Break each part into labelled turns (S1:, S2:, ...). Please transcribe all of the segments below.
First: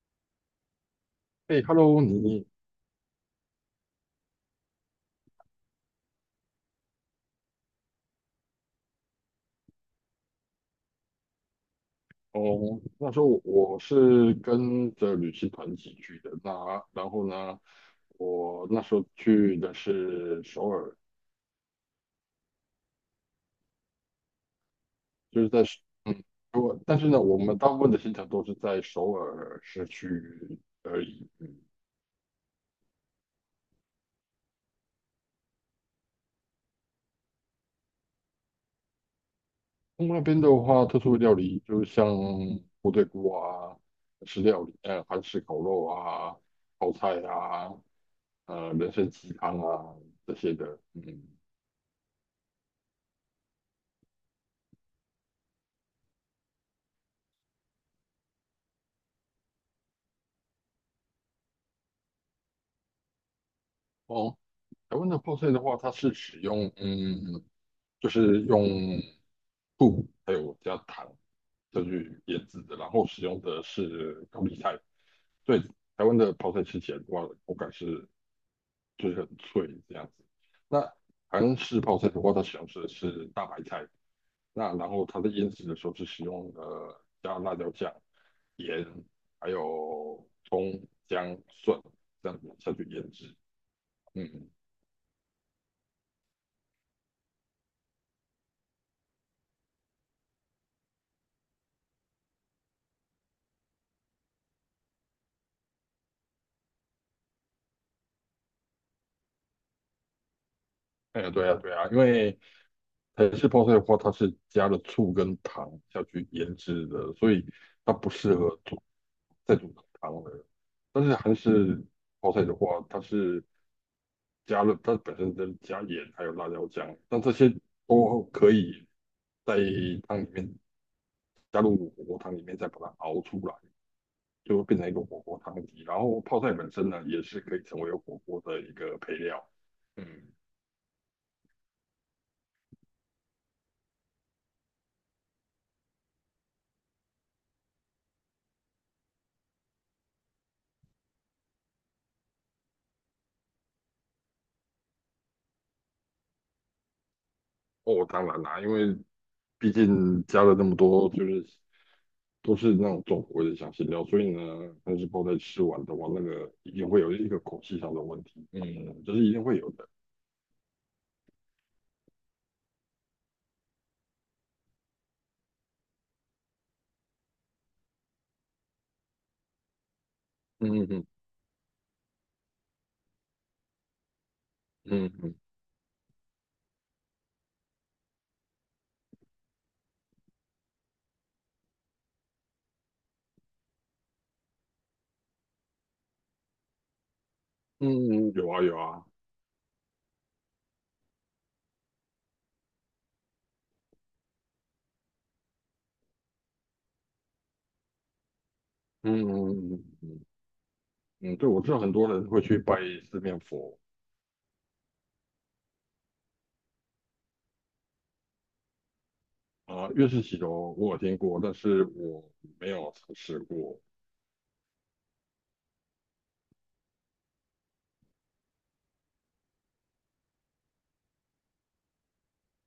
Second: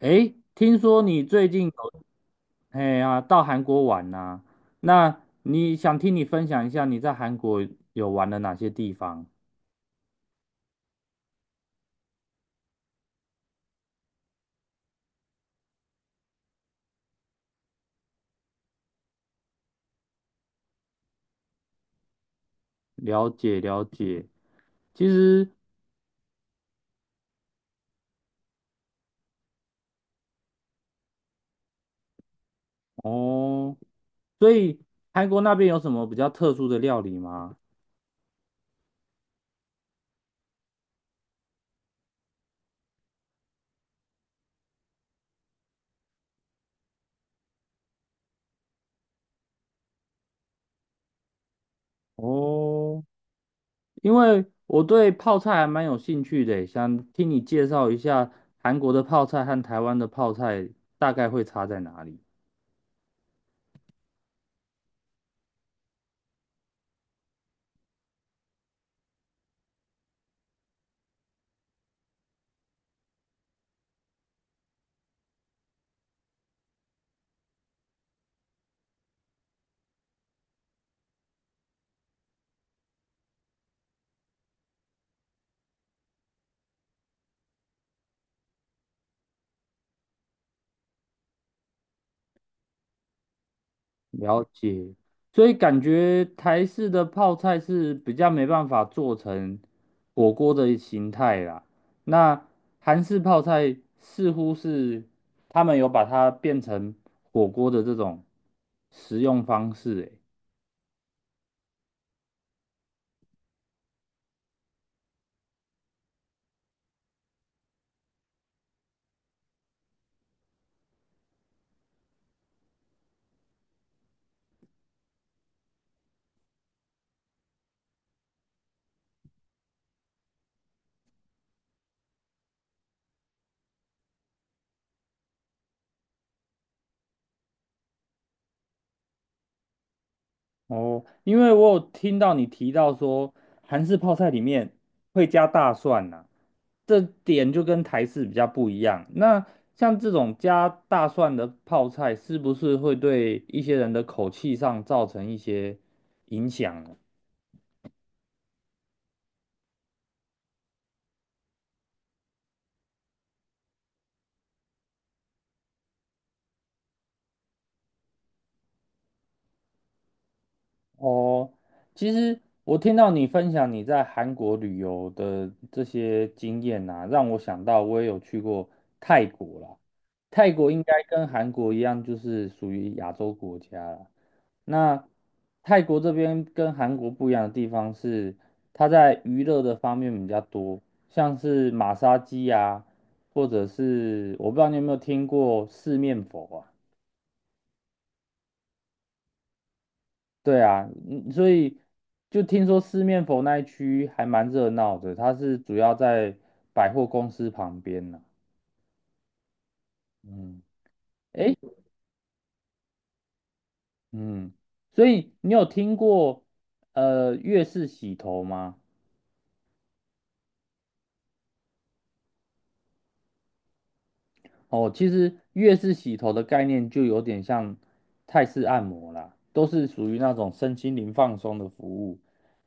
S1: 诶，听说你最
S2: 哎
S1: 近有
S2: ，Hello，你
S1: 哎呀到韩国玩呐、那你想听你分享一下你在韩国有玩了哪些地方？
S2: 哦，那时候我是跟着旅行团一起去的。那然后呢，我那时候去的是首尔，
S1: 了解了解。其
S2: 就是
S1: 实
S2: 在嗯，我但是呢，我们大部分的行程都是在首尔市区而已。嗯，
S1: 哦，所以韩国那边有什么比较特殊的料理吗？
S2: 那边的话，特殊的料理就是像部队锅啊，吃料理，韩式烤肉啊，泡菜啊，人参鸡汤啊这些的。嗯，
S1: 哦，因为我对泡菜还蛮有兴趣的，想听你介绍一下韩国的泡菜和台湾的泡菜大概会差在哪里。
S2: 哦。台湾的泡菜的话，它是使用就是用布还有加糖再去腌制的，然后使用的是高丽菜，所以台湾的泡菜吃起来的话，口感是就是很脆这样子。那韩式泡菜的话，它使用的是大白菜，那然后它在腌制的时候是使用加辣椒酱、盐还有葱、姜、蒜这样子下去腌制。
S1: 了
S2: 嗯，
S1: 解，所以感觉台式的泡菜是比较没办法做成火锅的形态啦。那韩式泡菜似乎是他们有把它变成火锅的这种食用方式欸，
S2: 哎呀，对呀，对呀，因为台式泡菜的话，它是加了醋跟糖下去腌制的，所以它不适合煮再煮汤了。但是韩式泡菜的话，它是加了它本身的加盐还有辣椒酱，但这些都可以在汤里面加入火锅汤里面再把它熬出来，就会变成一个火锅汤底。然后泡菜本身呢，也是可以成为火锅的一个配料。嗯。
S1: 哦，因为我有听到你提到说韩式泡菜里面会加大蒜呐、这点就跟台式比较不一样。那像这种加大蒜的泡菜，是不是会对一些人的口气上造成一些影响呢？
S2: 哦，当然啦，因为毕竟加了那么多，就是都是那种重口味的香辛料，所以呢，但是泡在吃完的话，那个一定会有一个口气上的问题，嗯，这是一定会有的，
S1: 哦，其实我听到你分享你在韩国旅游的这些经验呐、让我想到我也有去过泰国啦。泰国应
S2: 嗯
S1: 该
S2: 嗯
S1: 跟韩国一样，就是属于亚洲国家啦。那
S2: 嗯嗯
S1: 泰国这边跟韩国不一样的地方是，它在娱乐的方面比较多，像是马杀鸡啊，或者是我不知道你有没有听过四面佛啊？
S2: 嗯，有啊有啊，
S1: 对啊，嗯，所以就听说四面佛那一区还蛮热闹的，它是主要在百货公司旁边呢、
S2: 嗯嗯嗯嗯
S1: 嗯，
S2: 嗯，对，
S1: 诶，
S2: 我知道很多人会去拜四面佛
S1: 嗯，所以你有听过粤式洗头吗？
S2: 啊，月式洗头我有听过，但是我没有尝试过，
S1: 哦，其实越是洗头的概念就有点像泰式按摩啦，都是属于那种身心灵放松的服务。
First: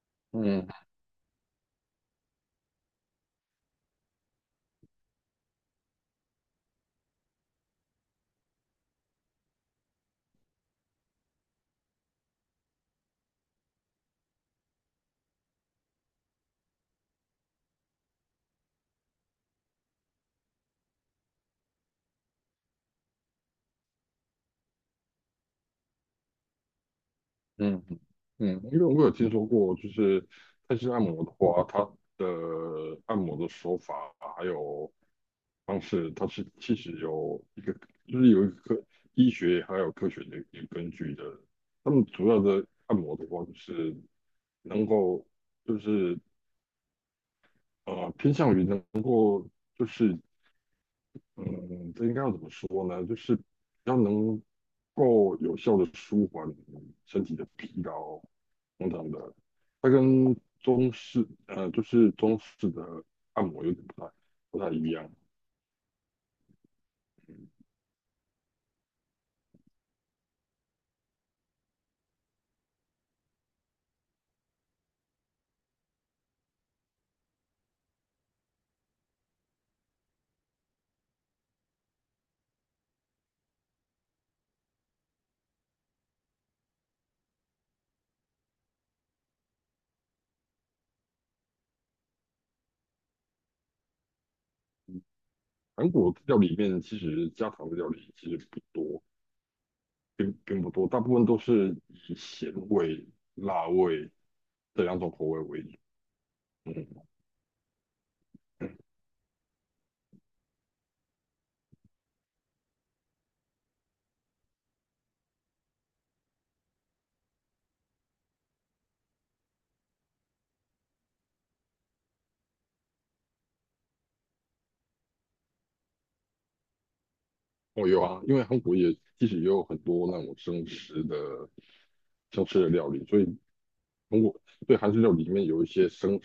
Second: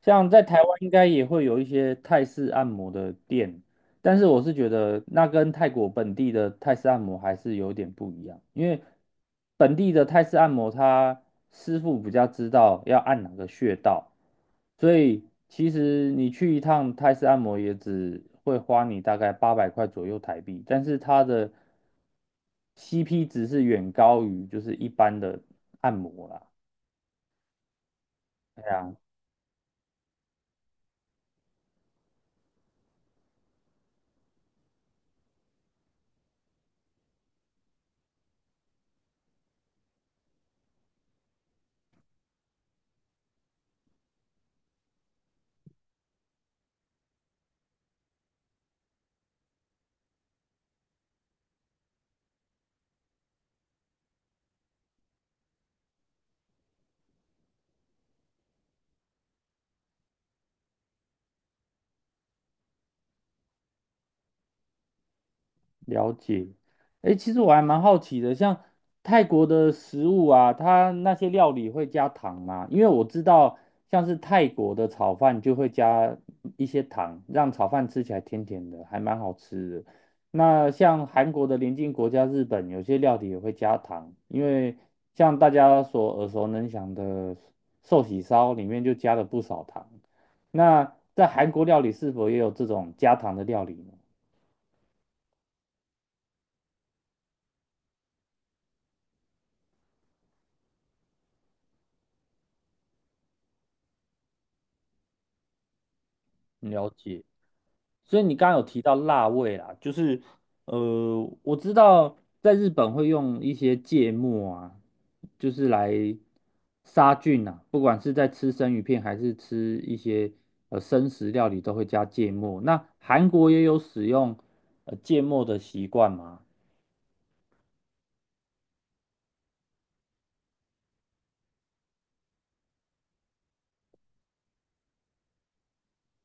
S1: 像在台湾
S2: 嗯
S1: 应该也会有一些泰式按摩的店，但是我是觉得那跟泰国本地的泰式按摩还是有点不一样，因为本地的泰式按摩，他师傅比较知道要按哪个穴道，所以其实你去一趟泰式按摩也只会花你大概八百块左右台币，但是它的 CP 值是远高于就是一般的按摩啦。
S2: 嗯嗯，因为我有听说过，就是泰式按摩的话，它的按摩的手法还有方式，它是其实有一个，就是有一个科医学还有科学的一个根据的。他们主要的按摩的话，就是能够就是偏向于能嗯，这应该要怎么说呢？就是要能够有效的舒缓身体的疲劳等等的。它跟中式就是中式的按摩有点不太一样。
S1: 了解，哎，其实我还蛮好奇的，像泰国的食物啊，它那些料理会加糖吗？因为我知道，像是泰国的炒饭就会加一些糖，让炒饭吃起来甜甜的，还蛮好吃的。那像韩国的邻近国家日本，有些料理也会加糖，因为像大家所耳熟能详的寿喜烧里面就加了不少糖。那在韩国料理是否也有这种加糖的料理呢？
S2: 韩国料理里面其实家常的料理其实不多，并不多，大部分都是以咸味、辣味这两种口味为主。嗯，
S1: 了解。所以你刚刚有提到辣味啦，就是我知道在日本会用一些芥末啊，就是来杀菌啊，不管是在吃生鱼片还是吃一些生食料理，都会加芥末。那韩国也有使用芥末的习惯吗？
S2: 我有啊，因为韩国也其实也有很多那种生食的生吃的料理，所以。通过对韩式料理里面有一些生，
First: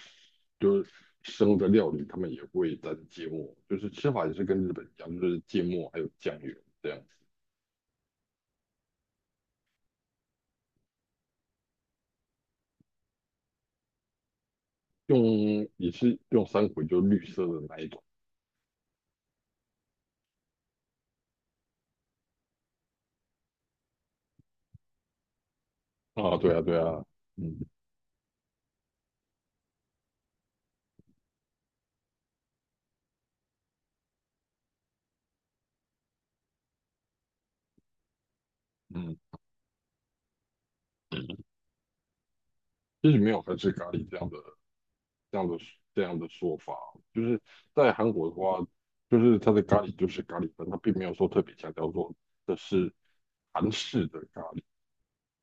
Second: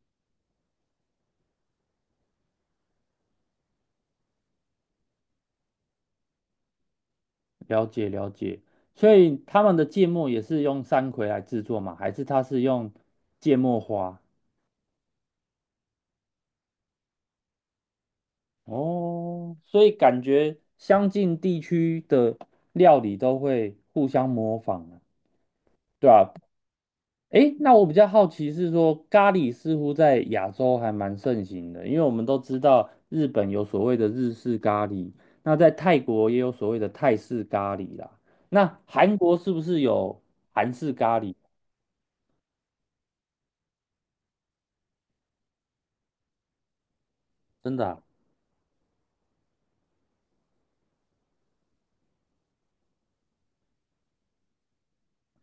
S2: 就是生的料理，他们也会沾芥末，就是吃法也是跟日本一样，就是芥末还有酱油这样子，
S1: 了解了解，所以他们的芥末也是用山葵来制作吗？还是它是用芥末花？
S2: 用也是用三葵，就绿色的那一种
S1: 哦，所以感觉相近地区的料理都会互相模仿啊，对吧？
S2: 啊，对啊对啊，
S1: 诶，
S2: 嗯
S1: 那我比较好奇是说，咖喱似乎在亚洲还蛮盛行的，因为我们都知道日本有所谓的日式咖喱，那在泰国也有所谓的泰式咖喱啦。那韩
S2: 嗯，
S1: 国是不是有韩式咖喱？
S2: 其实没有韩式咖喱这样的这样的说法，就是
S1: 真的
S2: 在
S1: 啊，
S2: 韩国的话，就是它的咖喱就是咖喱粉，它并没有说特别强调说这是韩式的咖喱。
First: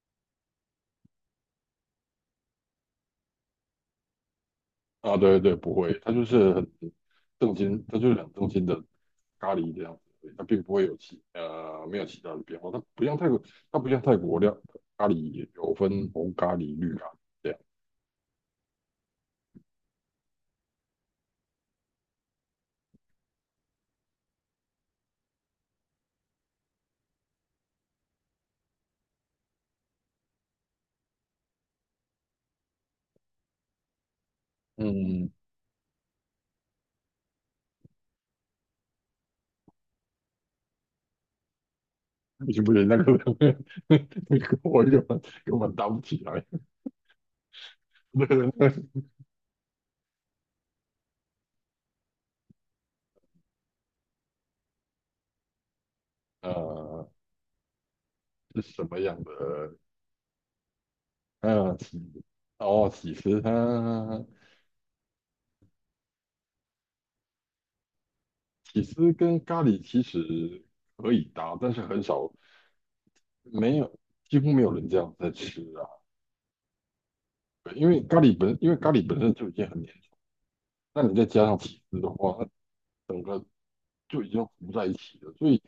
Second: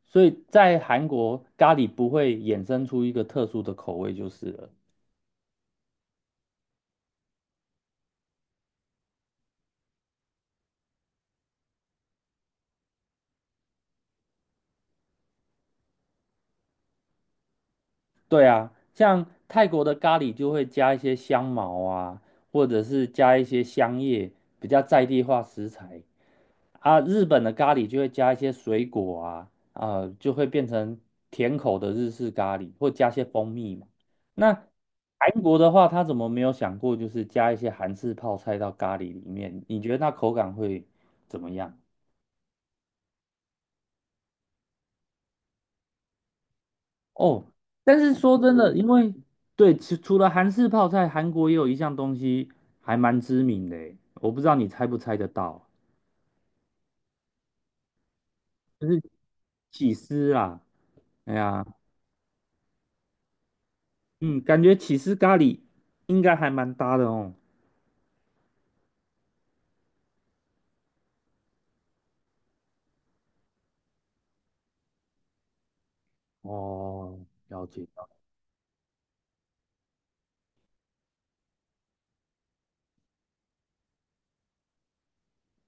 S1: 所以在韩国咖喱不会衍生出一个特殊的口味就是了。
S2: 啊，对对，不会，它就是很正经，它就是很正经的咖喱这样子而已，它并不会有其没有其他的变化，它不像泰国，它不像泰国料咖喱有分红咖喱、绿咖喱这样，
S1: 对啊，像泰国的咖喱就会加一些香茅啊，或者是加一些香叶，比较在地化食材啊。日本的咖喱就会加一些水果啊，啊、就会变成甜口的日式咖喱，或加些蜂蜜嘛。那
S2: 嗯，
S1: 韩国的话，他怎么没有想过就是加一些韩式泡菜到咖喱里面？你觉得那口感会怎么样？
S2: 不行不行，那个 那个我根本搭不起来，
S1: 哦，但是
S2: 对
S1: 说
S2: 对
S1: 真的，
S2: 对，
S1: 因为对，除了韩式泡菜，韩国也有一项东西还蛮知名的诶我不知道你猜不猜得到，
S2: 呃，是什
S1: 就
S2: 么
S1: 是
S2: 样的？
S1: 起司啦。哎呀，
S2: 呃，起哦，起司它
S1: 嗯，感觉起司咖喱应该还蛮搭的哦。
S2: 起司跟咖喱其实可以搭，但是很少。没有，几乎没有人这样在吃啊。
S1: 哦，了
S2: 对
S1: 解。
S2: 因为咖喱本，因为咖喱本身就已经很粘，那你再加上起司的话，它整个就已经糊在一起了，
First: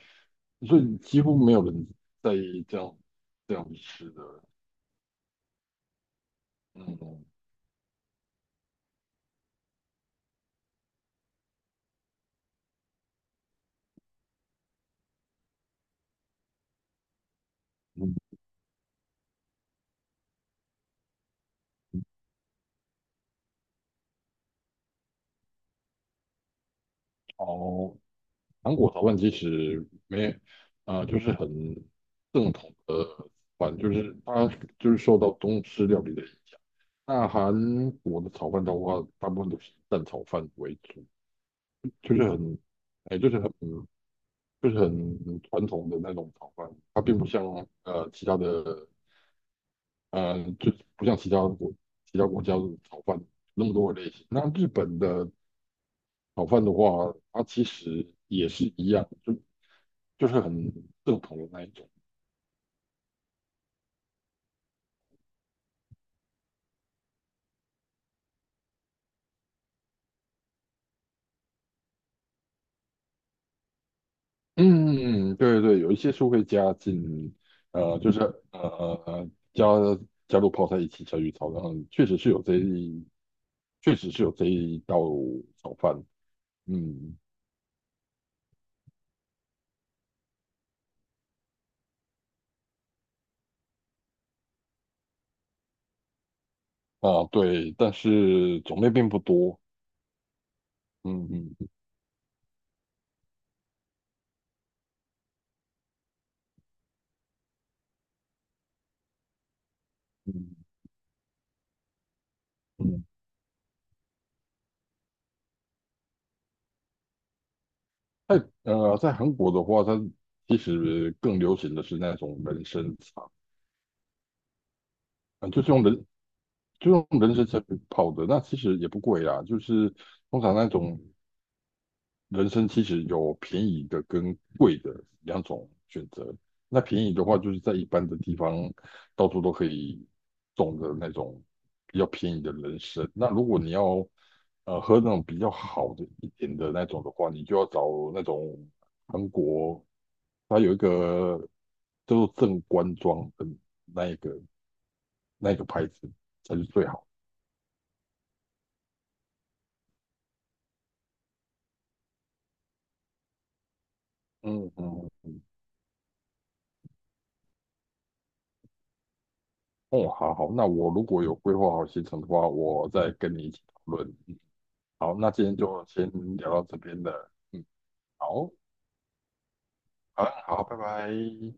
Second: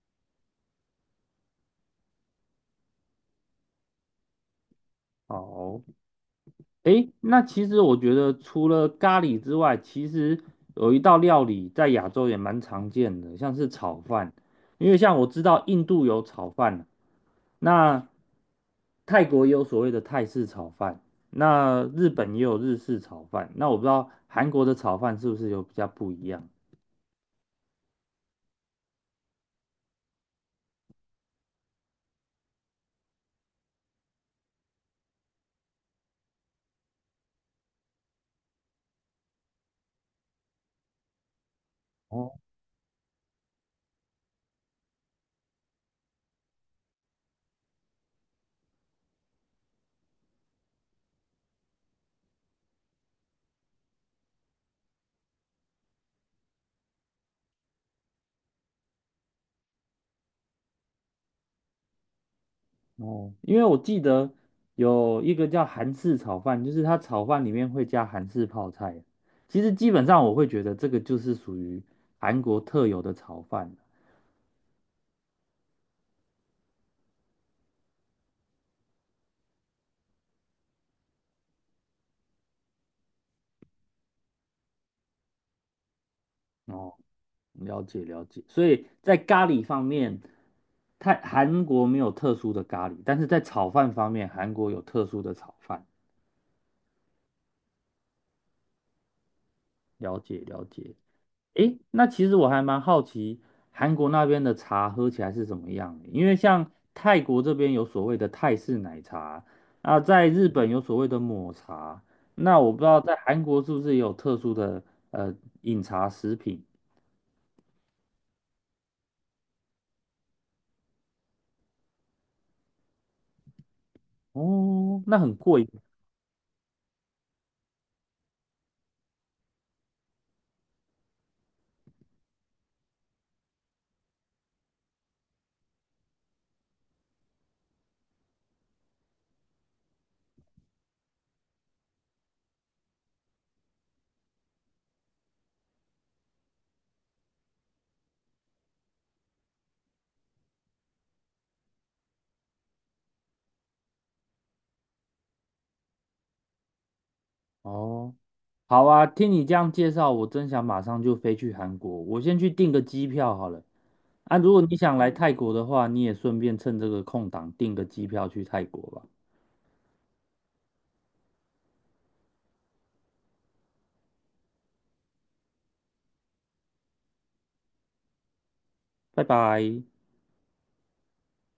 S2: 所以几乎没有人在意这样吃的。
S1: 好，诶，
S2: 嗯
S1: 那其实我觉得除了咖喱之外，其实有一道料理在亚洲也蛮常见的，像是炒饭。因为像我知道印度有炒饭啊，那
S2: 嗯，
S1: 泰国也有所谓的泰式炒饭，那日本也有日式炒饭。那我不知道韩国的炒饭是不是有比较不一样？
S2: 哦，韩国炒饭其实没啊、就是很正统的饭，就是它就是受到中式料理的影响。那韩国的炒饭的话，大部分都是以蛋炒饭为主。就是
S1: 哦？
S2: 很，哎，就是很，就是很传统的那种炒饭，它并不像其他的，就不像其他国家的炒饭那么多的类型。那日本的炒饭的话，它其实也是一样，就是很正统的那一种。
S1: 哦，因为我记得有一个叫韩式炒饭，就是它炒饭里面会加韩式泡菜。其实基本上我会觉得这个就是属于韩国特有的炒饭。
S2: 嗯，对对，有一些是会加进，就是呃呃加加入泡菜一起下去炒，然后确实是有这一道炒饭。
S1: 哦，
S2: 嗯，
S1: 了解了解。所以在咖喱方面，泰韩国没有特殊的咖喱，但是在炒饭方面，韩国有特殊的炒饭。
S2: 啊，对，但是种类并不多。
S1: 了解了解。
S2: 嗯嗯
S1: 诶，那其实我还蛮好奇，韩国那边的茶喝起来是怎么样的？因为像泰国这边有所谓的泰式奶茶，啊，在
S2: 嗯
S1: 日本有所谓的抹茶，那我不知道
S2: 嗯，
S1: 在韩国是不是也有特殊的呃饮茶食品？
S2: 在在韩国的话，它其实更流行的是那种人参茶，
S1: 哦，那很
S2: 嗯，就
S1: 贵
S2: 是用人就用人参茶去泡的，那其实也不贵啦，就是通常那种人参其实有便宜的跟贵的两种选择。那便宜的话，就是在一般的地方到处都可以种的那种比较便宜的人参。那如果你要喝那种比较好的一点的那种的话，你就要找那种韩国，它有一个叫做正官庄的那一个那一个牌子才是最好。
S1: 哦。好啊，听你这样介绍，我真想马上就飞去韩国。我先去订个机票好了。啊，如果
S2: 嗯
S1: 你想来
S2: 嗯，
S1: 泰国的话，你也顺便趁这个空档订个机票去泰国吧。
S2: 哦，好好，那我如果有规划好行程的话，我再跟你一起讨论。好，那今天就先聊到这边了。嗯，好，
S1: 拜拜。
S2: 好，好，拜拜。